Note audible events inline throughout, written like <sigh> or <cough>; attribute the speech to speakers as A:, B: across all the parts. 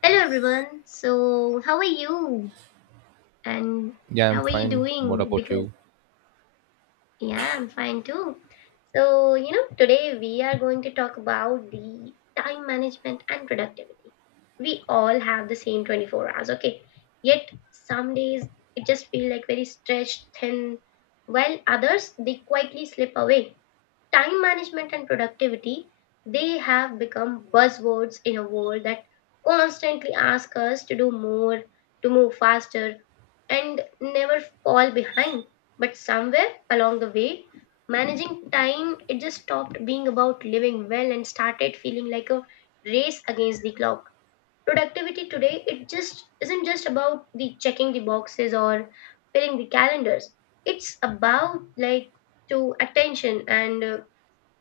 A: Hello everyone. So, how are you? And
B: Yeah, I'm
A: how are you
B: fine. What
A: doing?
B: about
A: Because
B: you?
A: yeah, I'm fine too. So, you know, today we are going to talk about the time management and productivity. We all have the same 24 hours, okay? Yet some days it just feel like very stretched thin, while others they quietly slip away. Time management and productivity, they have become buzzwords in a world that constantly asks us to do more, to move faster, and never fall behind. But somewhere along the way, managing time it just stopped being about living well and started feeling like a race against the clock. Productivity today it just isn't just about the checking the boxes or filling the calendars. It's about like to attention and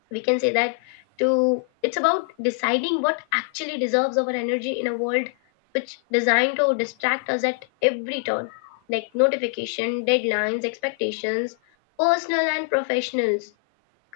A: we can say that to it's about deciding what actually deserves our energy in a world which designed to distract us at every turn, like notification deadlines expectations personal and professionals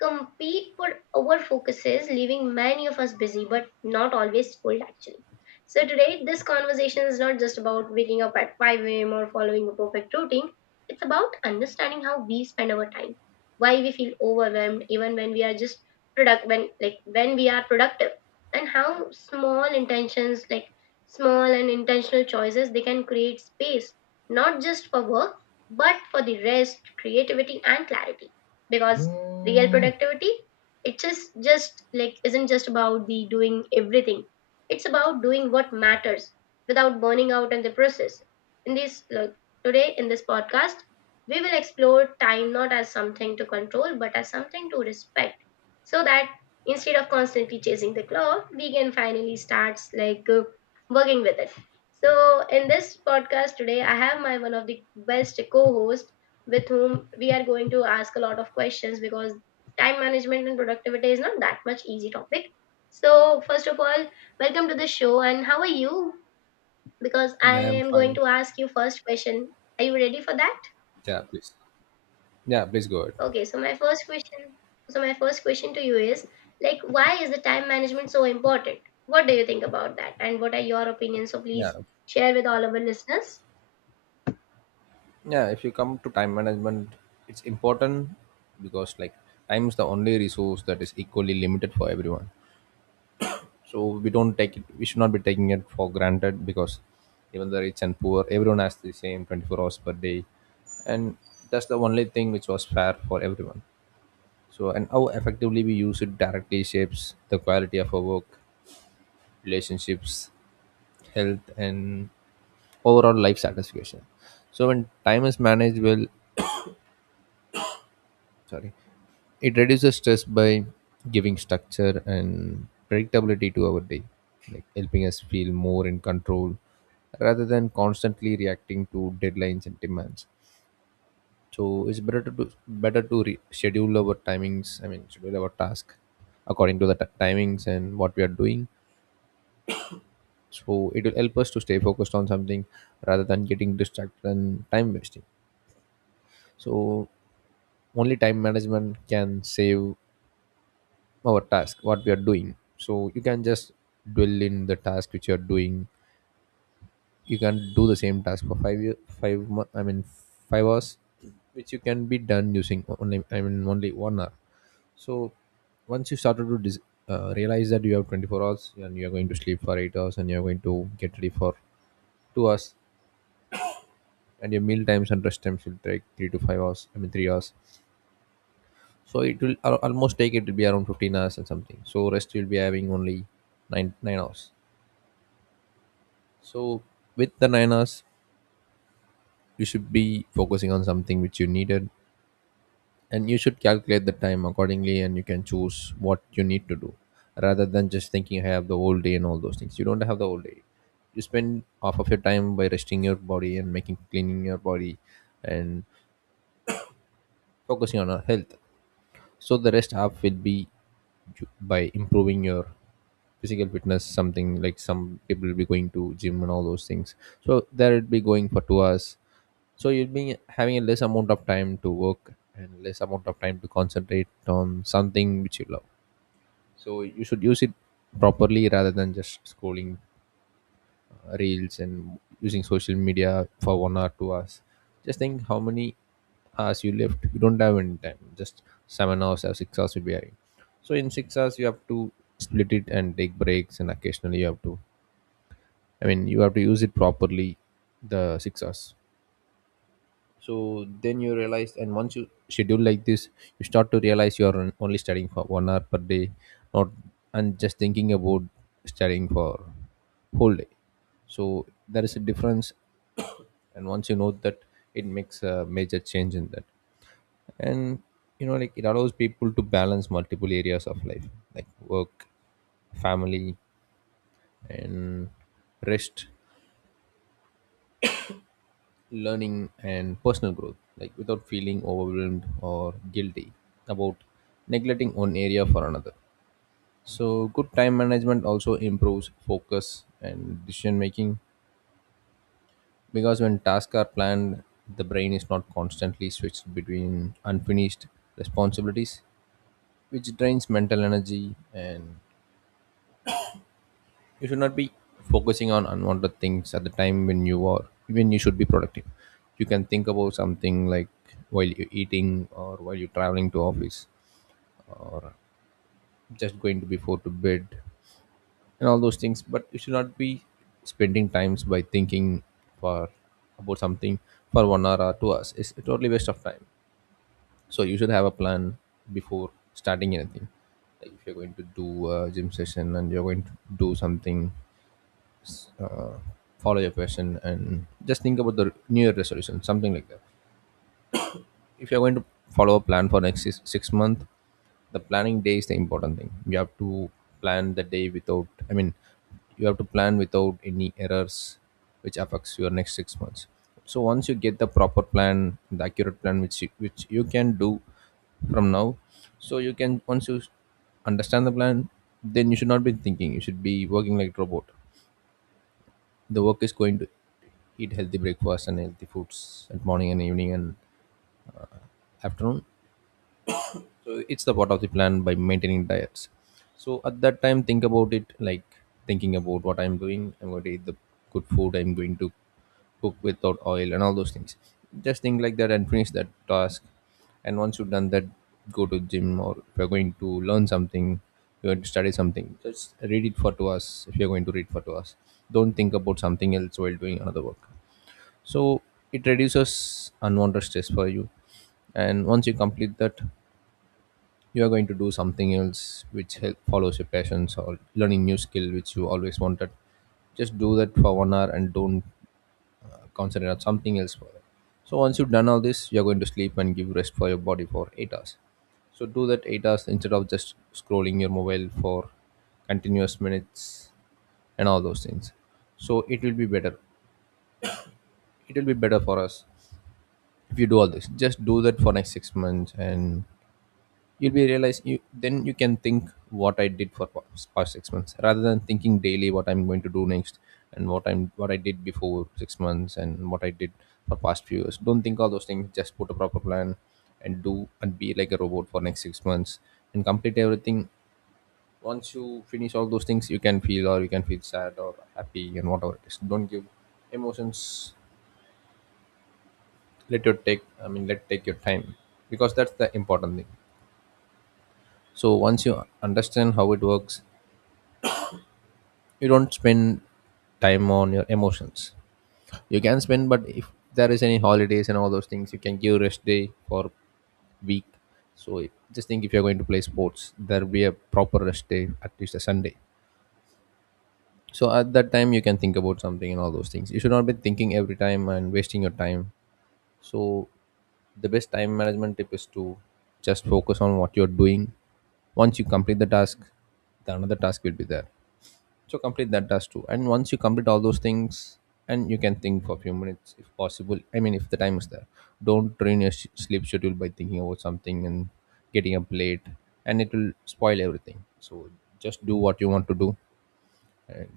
A: compete for our focuses, leaving many of us busy but not always full actually. So today this conversation is not just about waking up at 5 a.m. or following a perfect routine. It's about understanding how we spend our time, why we feel overwhelmed even when we are just product when like when we are productive, and how small intentions like small and intentional choices they can create space not just for work but for the rest, creativity and clarity, because real productivity it just isn't just about the doing everything. It's about doing what matters without burning out in the process. in this like, Today in this podcast we will explore time not as something to control but as something to respect, so that instead of constantly chasing the clock we can finally start like working with it. So in this podcast today I have my one of the best co-hosts with whom we are going to ask a lot of questions because time management and productivity is not that much easy topic. So first of all, welcome to the show and how are you? Because I
B: Yeah, I'm
A: am going
B: fine.
A: to ask you first question. Are you ready for that?
B: Yeah, please. Yeah, please go ahead.
A: Okay, so my first question, to you is like why is the time management so important? What do you think about that? And what are your opinions? So please
B: Yeah.
A: share with all of our listeners.
B: Yeah, if you come to time management, it's important because time is the only resource that is equally limited for everyone. So we should not be taking it for granted, because even the rich and poor, everyone has the same 24 hours per day. And that's the only thing which was fair for everyone. So, and how effectively we use it directly shapes the quality of our work, relationships, health and overall life satisfaction. So when time is managed well, sorry, it reduces stress by giving structure and predictability to our day, like helping us feel more in control rather than constantly reacting to deadlines and demands. So it's better to do, better to schedule our timings, schedule our task according to the timings and what we are doing, so it will help us to stay focused on something rather than getting distracted and time wasting. So only time management can save our task what we are doing, so you can just dwell in the task which you are doing. You can do the same task for 5 year, five mo- I mean 5 hours, which you can be done using only I mean only 1 hour. So once you started to realize that you have 24 hours, and you are going to sleep for 8 hours, and you are going to get ready for 2 hours, and your meal times and rest times will take 3 to 5 hours, 3 hours, so it will almost take it to be around 15 hours and something, so rest you'll be having only 9 hours. So with the 9 hours, you should be focusing on something which you needed, and you should calculate the time accordingly, and you can choose what you need to do rather than just thinking I have the whole day and all those things. You don't have the whole day. You spend half of your time by resting your body and making cleaning your body and focusing on our health. So the rest half will be by improving your physical fitness, something like some people will be going to gym and all those things, so there would be going for 2 hours. So you will be having a less amount of time to work and less amount of time to concentrate on something which you love, so you should use it properly rather than just scrolling reels and using social media for 1 or 2 hours. Just think how many hours you left. You don't have any time, just 7 hours or 6 hours you'll be having. So in 6 hours you have to split it and take breaks, and occasionally you have to, I mean, you have to use it properly, the 6 hours. So then you realize, and once you schedule like this, you start to realize you are only studying for 1 hour per day, not, and just thinking about studying for whole day. So there is a difference, <coughs> and once you know that, it makes a major change in that. And you know, like it allows people to balance multiple areas of life, like work, family, and rest, learning and personal growth, like without feeling overwhelmed or guilty about neglecting one area for another. So good time management also improves focus and decision making, because when tasks are planned, the brain is not constantly switched between unfinished responsibilities, which drains mental energy. And you should not be focusing on unwanted things at the time when you should be productive. You can think about something like while you're eating, or while you're traveling to office, or just going to before to bed and all those things, but you should not be spending times by thinking for about something for 1 hour or 2 hours. It's a totally waste of time. So you should have a plan before starting anything, like if you're going to do a gym session, and you're going to do something, uh, follow your passion, and just think about the new year resolution, something like that. If you're going to follow a plan for next 6 month, the planning day is the important thing. You have to plan the day without, you have to plan without any errors which affects your next 6 months. So once you get the proper plan, the accurate plan, which you can do from now. So you can, once you understand the plan, then you should not be thinking, you should be working like robot. The work is going to eat healthy breakfast and healthy foods at morning and evening and afternoon. So it's the part of the plan by maintaining diets. So at that time, think about it, like thinking about what I'm doing, I'm going to eat the good food, I'm going to cook without oil and all those things. Just think like that and finish that task. And once you've done that, go to gym, or if you're going to learn something, you're going to study something, just read it for 2 hours. If you're going to read for 2 hours, don't think about something else while doing another work. So it reduces unwanted stress for you. And once you complete that, you are going to do something else which help follows your passions or learning new skill which you always wanted. Just do that for 1 hour and don't concentrate on something else for that. So once you've done all this, you're going to sleep and give rest for your body for 8 hours. So do that 8 hours instead of just scrolling your mobile for continuous minutes and all those things. So it will be better, it will be better for us if you do all this. Just do that for next 6 months, and you'll be realize, you then you can think what I did for past 6 months, rather than thinking daily what I'm going to do next, and what I'm what I did before 6 months, and what I did for past few years. Don't think all those things, just put a proper plan, and do, and be like a robot for next 6 months and complete everything. Once you finish all those things, you can feel, or you can feel sad or happy and whatever it is, don't give emotions. Let your take I mean Let take your time, because that's the important thing. So once you understand how it works, you don't spend time on your emotions. You can spend, but if there is any holidays and all those things, you can give rest day for week. so if- just think if you're going to play sports, there'll be a proper rest day, at least a Sunday. So at that time, you can think about something, and all those things you should not be thinking every time and wasting your time. So the best time management tip is to just focus on what you're doing. Once you complete the task, the another task will be there, so complete that task too. And once you complete all those things, and you can think for a few minutes if possible, if the time is there. Don't ruin your sleep schedule by thinking about something and getting up late, and it will spoil everything. So just do what you want to do, and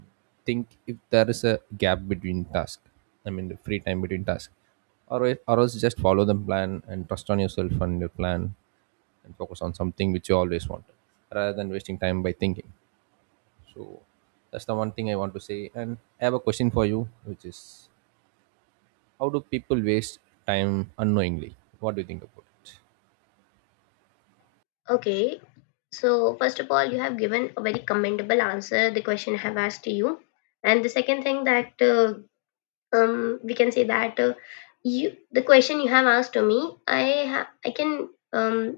B: think if there is a gap between task, the free time between task, or else just follow the plan and trust on yourself and your plan, and focus on something which you always wanted rather than wasting time by thinking. So that's the one thing I want to say. And I have a question for you, which is, how do people waste time unknowingly? What do you think about it?
A: Okay. So, first of all, you have given a very commendable answer the question I have asked you. And the second thing that we can say that you the question you have asked to me I ha- I can um,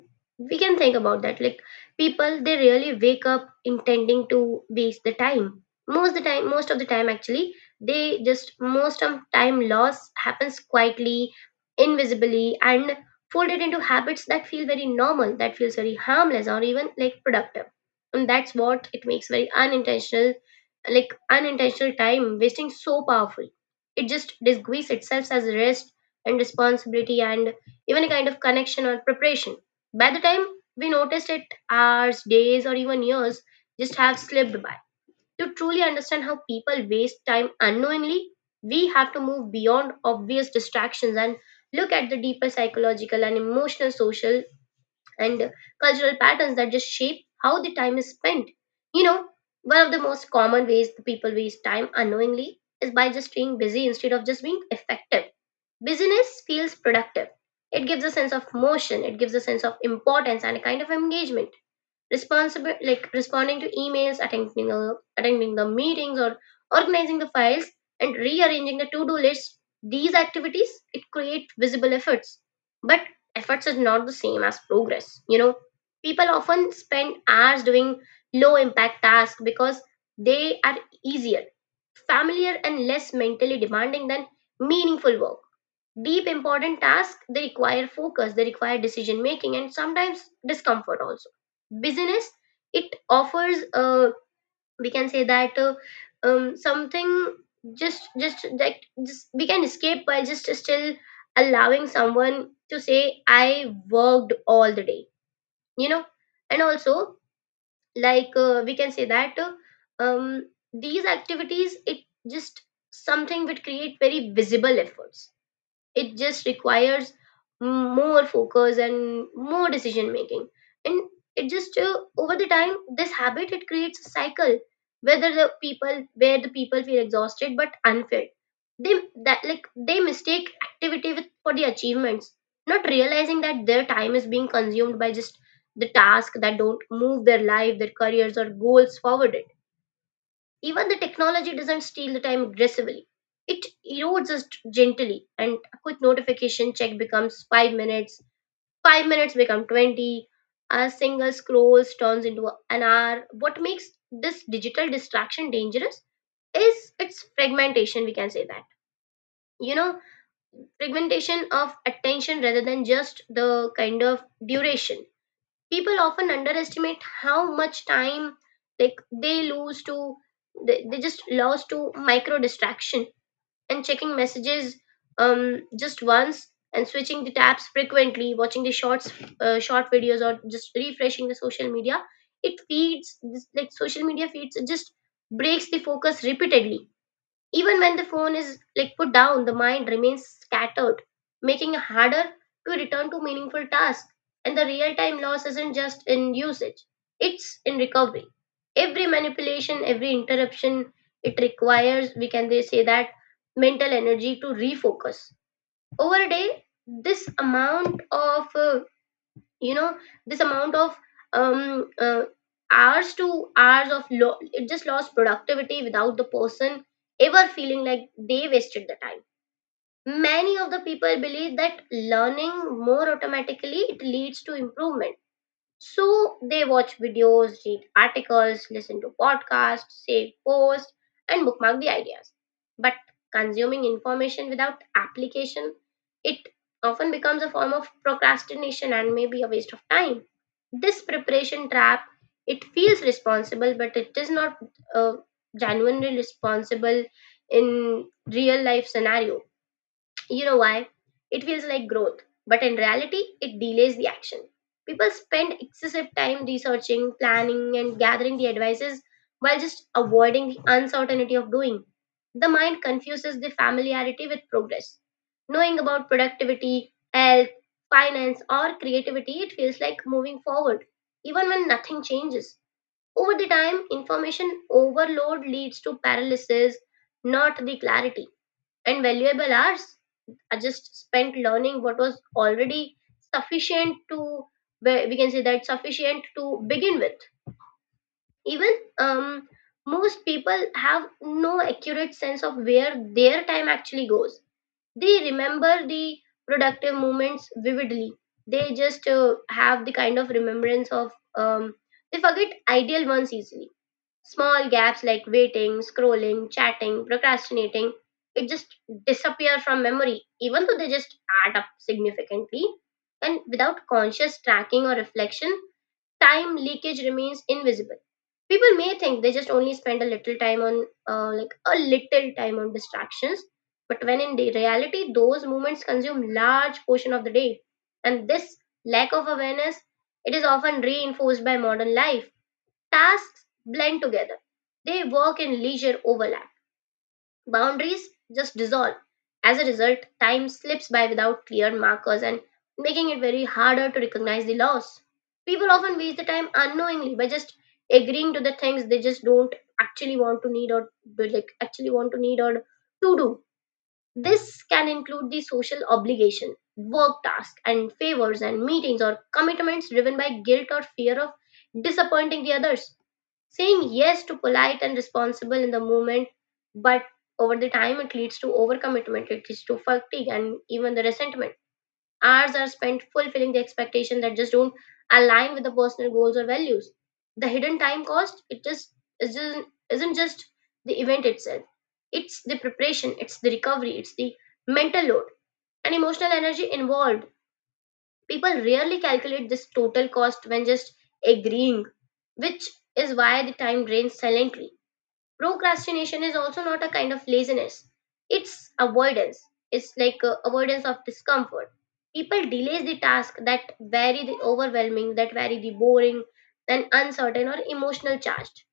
A: we can think about that like people they really wake up intending to waste the time most the time, most of the time actually, they just most of time loss happens quietly, invisibly, and folded into habits that feel very normal, that feels very harmless or even like productive. And that's what it makes very unintentional, like unintentional time wasting so powerful. It just disguises itself as rest and responsibility and even a kind of connection or preparation. By the time we noticed it, hours, days, or even years just have slipped by. To truly understand how people waste time unknowingly, we have to move beyond obvious distractions and look at the deeper psychological and emotional social and cultural patterns that just shape how the time is spent. You know, one of the most common ways the people waste time unknowingly is by just staying busy instead of just being effective. Busyness feels productive. It gives a sense of motion, it gives a sense of importance and a kind of engagement, responsible like responding to emails, attending the meetings or organizing the files and rearranging the to-do list. These activities it create visible efforts, but efforts is not the same as progress, you know. People often spend hours doing low impact tasks because they are easier, familiar and less mentally demanding than meaningful work. Deep important tasks they require focus, they require decision making and sometimes discomfort also. Business it offers we can say that something we can escape by just still allowing someone to say I worked all the day, you know. And also like we can say that these activities it just something which create very visible efforts. It just requires more focus and more decision making, and it just over the time this habit it creates a cycle whether the people, where the people feel exhausted but unfit, they that like they mistake activity with for the achievements, not realizing that their time is being consumed by just the tasks that don't move their life, their careers or goals forward. Even the technology doesn't steal the time aggressively. It erodes us gently, and a quick notification check becomes 5 minutes, 5 minutes become 20, a single scroll turns into an hour. What makes this digital distraction dangerous is its fragmentation, we can say that. You know, fragmentation of attention rather than just the kind of duration. People often underestimate how much time like they lose to, they just lost to micro distraction and checking messages um just once and switching the tabs frequently, watching the shorts, short videos or just refreshing the social media. It feeds this, like social media feeds it just breaks the focus repeatedly. Even when the phone is like put down, the mind remains scattered, making it harder to return to meaningful tasks. And the real time loss isn't just in usage, it's in recovery. Every manipulation, every interruption, it requires, we can they say that, mental energy to refocus. Over a day, this amount of you know this amount of um uh, hours to hours of it just lost productivity without the person ever feeling like they wasted the time. Many of the people believe that learning more automatically it leads to improvement, so they watch videos, read articles, listen to podcasts, save posts, and bookmark the ideas. But consuming information without application, it often becomes a form of procrastination and may be a waste of time. This preparation trap, it feels responsible, but it is not uh, genuinely responsible in real life scenario, you know why? It feels like growth, but in reality, it delays the action. People spend excessive time researching, planning, and gathering the advices while just avoiding the uncertainty of doing. The mind confuses the familiarity with progress. Knowing about productivity, health, finance, or creativity, it feels like moving forward, even when nothing changes. Over the time, information overload leads to paralysis, not the clarity, and valuable hours I just spent learning what was already sufficient to, where we can say that sufficient to begin with. Even um, most people have no accurate sense of where their time actually goes. They remember the productive moments vividly. They just have the kind of remembrance of they forget ideal ones easily. Small gaps like waiting, scrolling, chatting, procrastinating, it just disappear from memory, even though they just add up significantly. And without conscious tracking or reflection, time leakage remains invisible. People may think they just only spend a little time on, like a little time on distractions, but when in the reality, those moments consume large portion of the day, and this lack of awareness it is often reinforced by modern life. Tasks blend together. They work and leisure overlap. Boundaries just dissolve. As a result, time slips by without clear markers and making it very harder to recognize the loss. People often waste the time unknowingly by just agreeing to the things they just don't actually want to need or actually want to need or to do. This can include the social obligation, work tasks, and favors and meetings or commitments driven by guilt or fear of disappointing the others. Saying yes to polite and responsible in the moment, but over the time it leads to overcommitment, it leads to fatigue and even the resentment. Hours are spent fulfilling the expectation that just don't align with the personal goals or values. The hidden time cost, it just isn't just the event itself. It's the preparation, it's the recovery, it's the mental load and emotional energy involved. People rarely calculate this total cost when just agreeing, which is why the time drains silently. Procrastination is also not a kind of laziness, it's avoidance. It's like avoidance of discomfort. People delays the task that very the overwhelming, that very the boring and uncertain or emotional charged.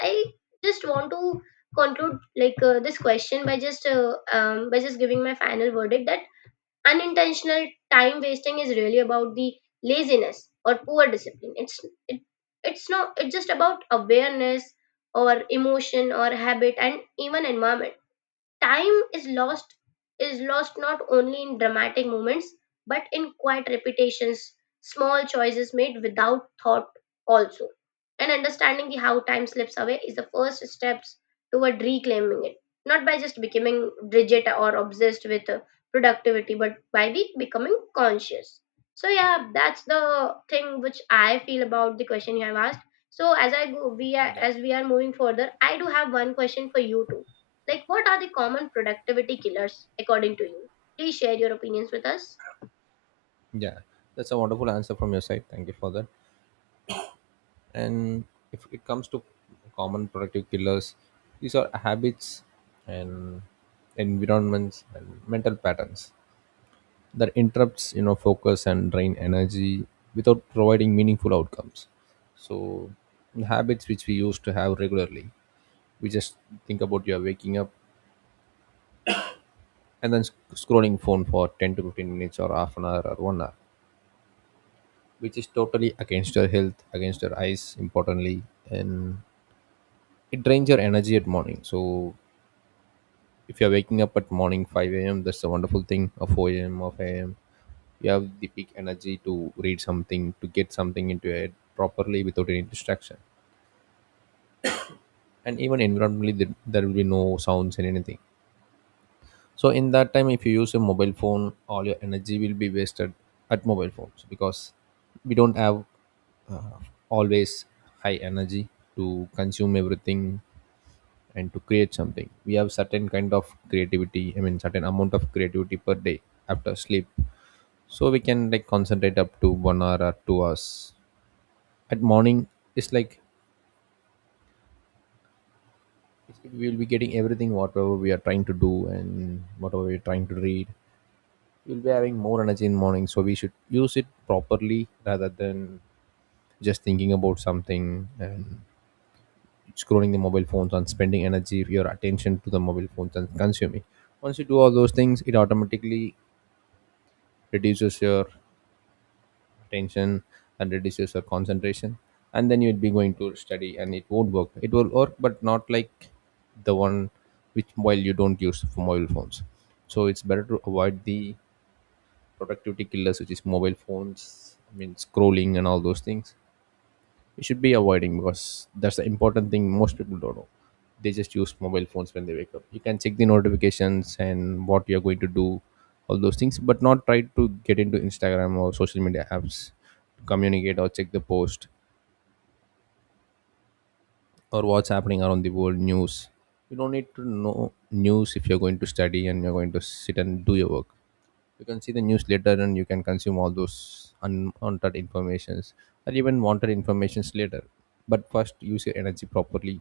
A: I just want to conclude like this question by just giving my final verdict that unintentional time wasting is really about the laziness or poor discipline. It's it, it's not, it's just about awareness or emotion or habit and even environment. Time is lost not only in dramatic moments but in quiet repetitions, small choices made without thought also. And understanding the how time slips away is the first steps toward reclaiming it, not by just becoming rigid or obsessed with productivity but by be becoming conscious. So yeah, that's the thing which I feel about the question you have asked. So as I go we are
B: Yeah,
A: as we are moving further, I do have one question for you too. Like, what are the common productivity killers according to you? Please share your opinions with us.
B: yeah, that's a wonderful answer from your side. Thank you for that. And if it comes to common productive killers, these are habits and environments and mental patterns. That interrupts focus and drain energy without providing meaningful outcomes. So the habits which we used to have regularly, we just think about, you're waking up and then scrolling phone for 10 to 15 minutes or half an hour or one hour, which is totally against your health, against your eyes importantly. And it drains your energy at morning. So if you're waking up at morning 5 a.m, that's a wonderful thing, or 4 a.m or 5 a.m, you have the peak energy to read something, to get something into your head properly without any distraction. And even environmentally there will be no sounds and anything. So in that time if you use a mobile phone, all your energy will be wasted at mobile phones, because we don't have always high energy to consume everything. And to create something, we have certain kind of creativity, I mean certain amount of creativity per day after sleep. So we can like concentrate up to one hour or 2 hours at morning. It's like we'll be getting everything whatever we are trying to do and whatever we're trying to read. We'll be having more energy in morning, so we should use it properly rather than just thinking about something and scrolling the mobile phones and spending energy, your attention to the mobile phones and consuming. Once you do all those things, it automatically reduces your tension and reduces your concentration. And then you'll be going to study and it won't work. It will work, but not like the one which while you don't use for mobile phones. So it's better to avoid the productivity killers, which is mobile phones, I mean scrolling and all those things. You should be avoiding, because that's the important thing most people don't know. They just use mobile phones when they wake up. You can check the notifications and what you're going to do, all those things, but not try to get into Instagram or social media apps to communicate or check the post or what's happening around the world news. You don't need to know news if you're going to study and you're going to sit and do your work. You can see the news later and you can consume all those unwanted informations or even wanted informations later. But first use your energy properly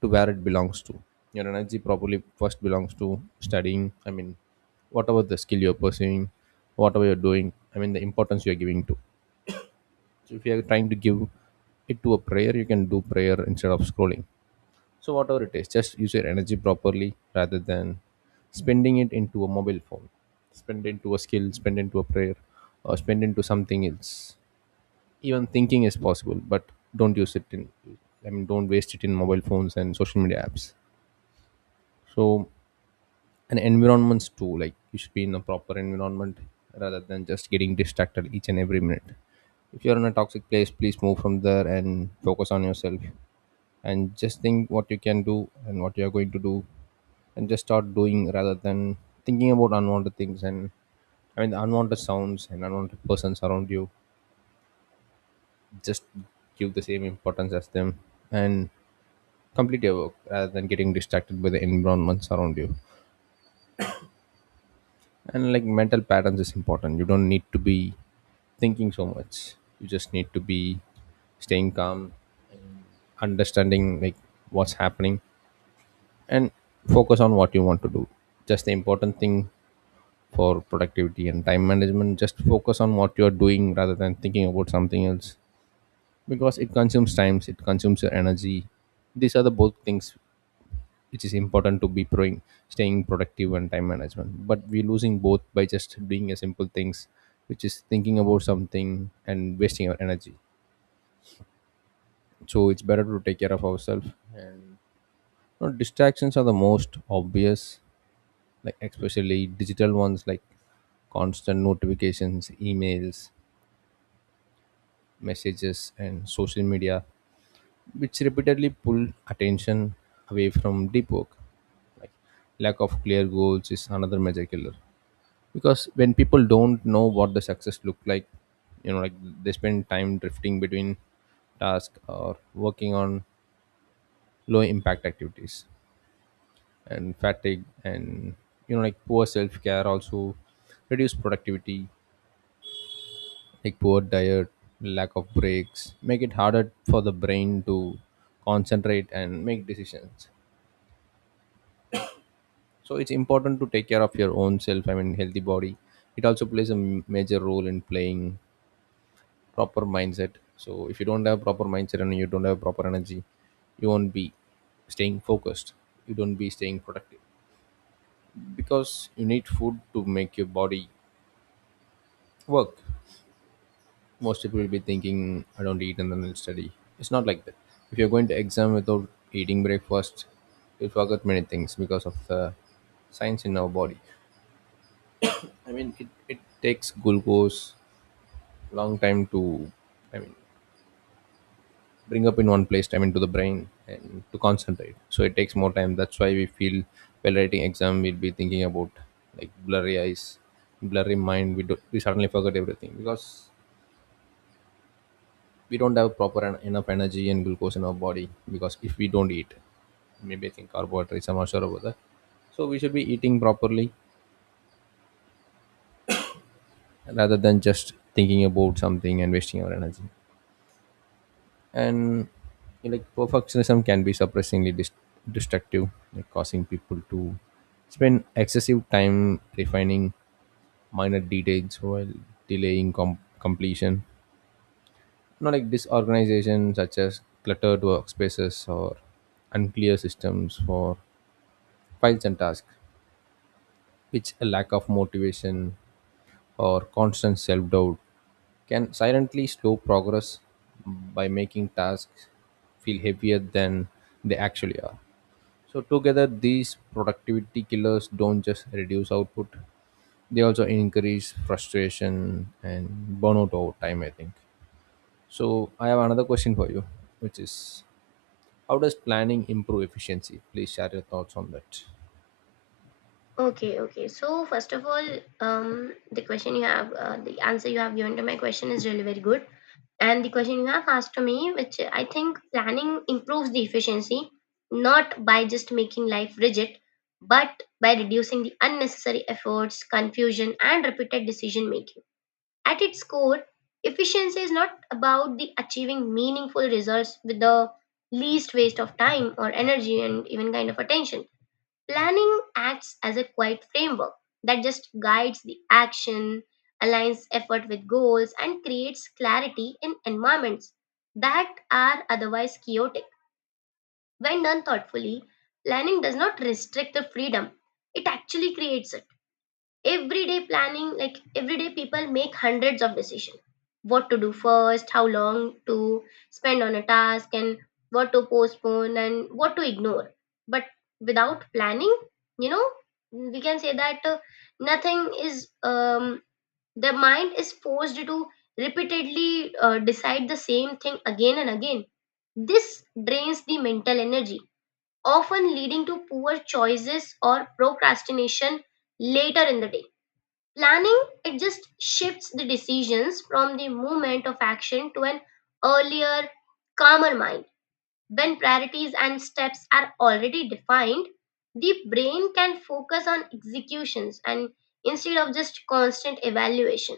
B: to where it belongs to. Your energy properly first belongs to studying, I mean whatever the skill you're pursuing, whatever you're doing, I mean the importance you're giving to. So if you're trying to give it to a prayer, you can do prayer instead of scrolling. So whatever it is, just use your energy properly rather than spending it into a mobile phone, spend into a skill, spend into a prayer, or spend into something else. Even thinking is possible, but don't use it in. I mean, don't waste it in mobile phones and social media apps. So, and environments too. Like you should be in a proper environment rather than just getting distracted each and every minute. If you're in a toxic place, please move from there and focus on yourself and just think what you can do and what you are going to do and just start doing rather than thinking about unwanted things and, I mean, the unwanted sounds and unwanted persons around you. Just give the same importance as them and complete your work rather than getting distracted by the environments around you. And like mental patterns is important. You don't need to be thinking so much. You just need to be staying calm, understanding like what's happening and focus on what you want to do. Just the important thing for productivity and time management, just focus on what you're doing rather than thinking about something else, because it consumes times, it consumes your energy. These are the both things which is important to be proing, staying productive and time management, but we're losing both by just doing a simple things, which is thinking about something and wasting our energy. So it's better to take care of ourselves. Now, distractions are the most obvious, like especially digital ones, like constant notifications, emails, messages, and social media, which repeatedly pull attention away from deep work. Like lack of clear goals is another major killer, because when people don't know what the success look like, like they spend time drifting between tasks or working on low impact activities. And fatigue and like poor self care also reduce productivity, like poor diet, lack of breaks, make it harder for the brain to concentrate and make decisions. So it's important to take care of your own self. I mean, healthy body. It also plays a major role in playing proper mindset. So if you don't have proper mindset and you don't have proper energy, you won't be staying focused. You don't be staying productive because you need food to make your body work. Most people will be thinking, I don't eat and then I'll study. It's not like that. If you're going to exam without eating breakfast, you'll forget many things because of the science in our body. I mean, it takes glucose long time to, I mean, bring up in one place, I mean, to the brain and to concentrate. So it takes more time. That's why we feel while writing exam, we'll be thinking about like blurry eyes, blurry mind. We suddenly forget everything because we don't have proper enough energy and glucose in our body, because if we don't eat, maybe I think carbohydrates, I'm not sure about that. So we should be eating properly rather than just thinking about something and wasting our energy. And like perfectionism can be surprisingly destructive, like causing people to spend excessive time refining minor details while delaying completion, not like disorganization such as cluttered workspaces or unclear systems for files and tasks, which a lack of motivation or constant self doubt can silently slow progress by making tasks feel heavier than they actually are. So, together, these productivity killers don't just reduce output, they also increase frustration and burnout over time, I think. So, I have another question for you, which is how does planning improve efficiency? Please share your thoughts on that.
A: Okay, okay. So, first of all, the question you have, the answer you have given to my question is really very good. And the question you have asked to me, which I think planning improves the efficiency, not by just making life rigid, but by reducing the unnecessary efforts, confusion, and repeated decision making. At its core, efficiency is not about the achieving meaningful results with the least waste of time or energy and even kind of attention. Planning acts as a quiet framework that just guides the action, aligns effort with goals, and creates clarity in environments that are otherwise chaotic. When done thoughtfully, planning does not restrict the freedom, it actually creates it. Everyday planning, like everyday people make hundreds of decisions: what to do first, how long to spend on a task, and what to postpone and what to ignore. But without planning, you know, we can say that nothing is, the mind is forced to repeatedly decide the same thing again and again. This drains the mental energy, often leading to poor choices or procrastination later in the day. Planning, it just shifts the decisions from the moment of action to an earlier, calmer mind. When priorities and steps are already defined, the brain can focus on executions and instead of just constant evaluation.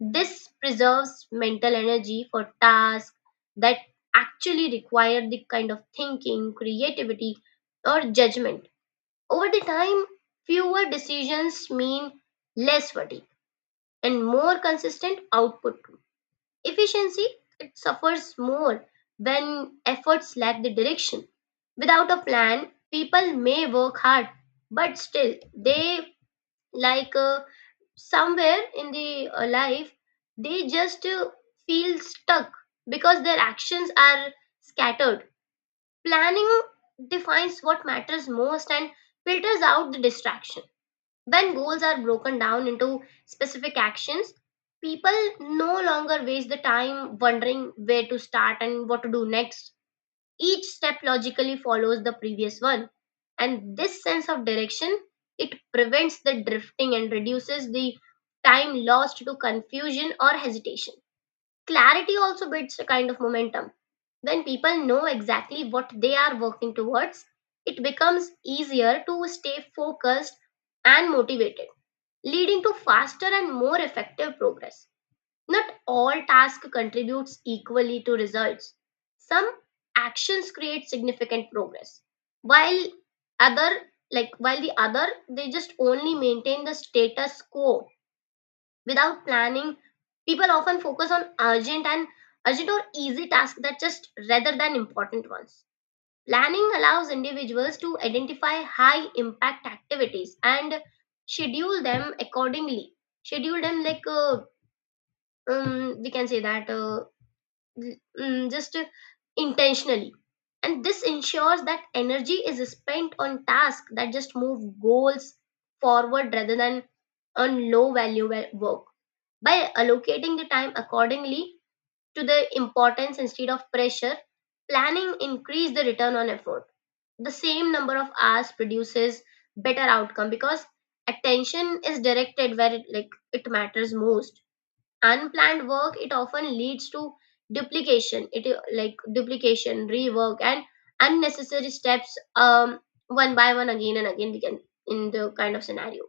A: This preserves mental energy for tasks that actually require the kind of thinking, creativity, or judgment. Over the time, fewer decisions mean less fatigue and more consistent output too. Efficiency, it suffers more when efforts lack the direction. Without a plan, people may work hard, but still they like somewhere in the life they just feel stuck because their actions are scattered. Planning defines what matters most and filters out the distractions. When goals are broken down into specific actions, people no longer waste the time wondering where to start and what to do next. Each step logically follows the previous one, and this sense of direction, it prevents the drifting and reduces the time lost to confusion or hesitation. Clarity also builds a kind of momentum. When people know exactly what they are working towards, it becomes easier to stay focused and motivated, leading to faster and more effective progress. Not all task contributes equally to results. Some actions create significant progress, while other like while the other they just only maintain the status quo without planning. People often focus on urgent or easy tasks that just rather than important ones. Planning allows individuals to identify high impact activities and schedule them accordingly. Schedule them like we can say that mm, just intentionally. And this ensures that energy is spent on tasks that just move goals forward rather than on low value work. By allocating the time accordingly, to the importance instead of pressure, planning increases the return on effort. The same number of hours produces better outcome because attention is directed where it, like it matters most. Unplanned work, it often leads to duplication. It like duplication, rework, and unnecessary steps. One by one, again and again, we can in the kind of scenario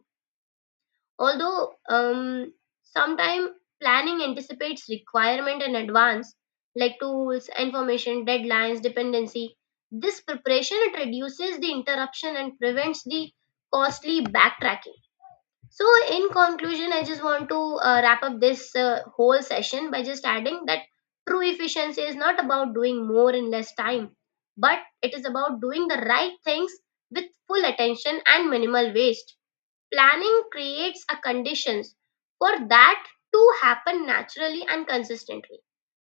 A: although sometimes planning anticipates requirement in advance, like tools, information, deadlines, dependency. This preparation, it reduces the interruption and prevents the costly backtracking. So in conclusion, I just want to wrap up this whole session by just adding that true efficiency is not about doing more in less time, but it is about doing the right things with full attention and minimal waste. Planning creates a conditions for that to happen naturally and consistently.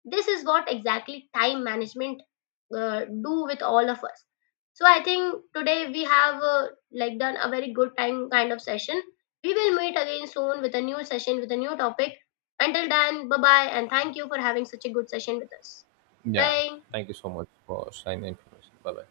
A: This is what exactly time management do with all of us. So I think today we have like done a very good time kind of session. We will meet again soon with a new session with a new topic. Until then, bye bye, and thank you for having such a good session with us.
B: Yeah.
A: Bye.
B: Thank you so much for sharing the information. Bye bye.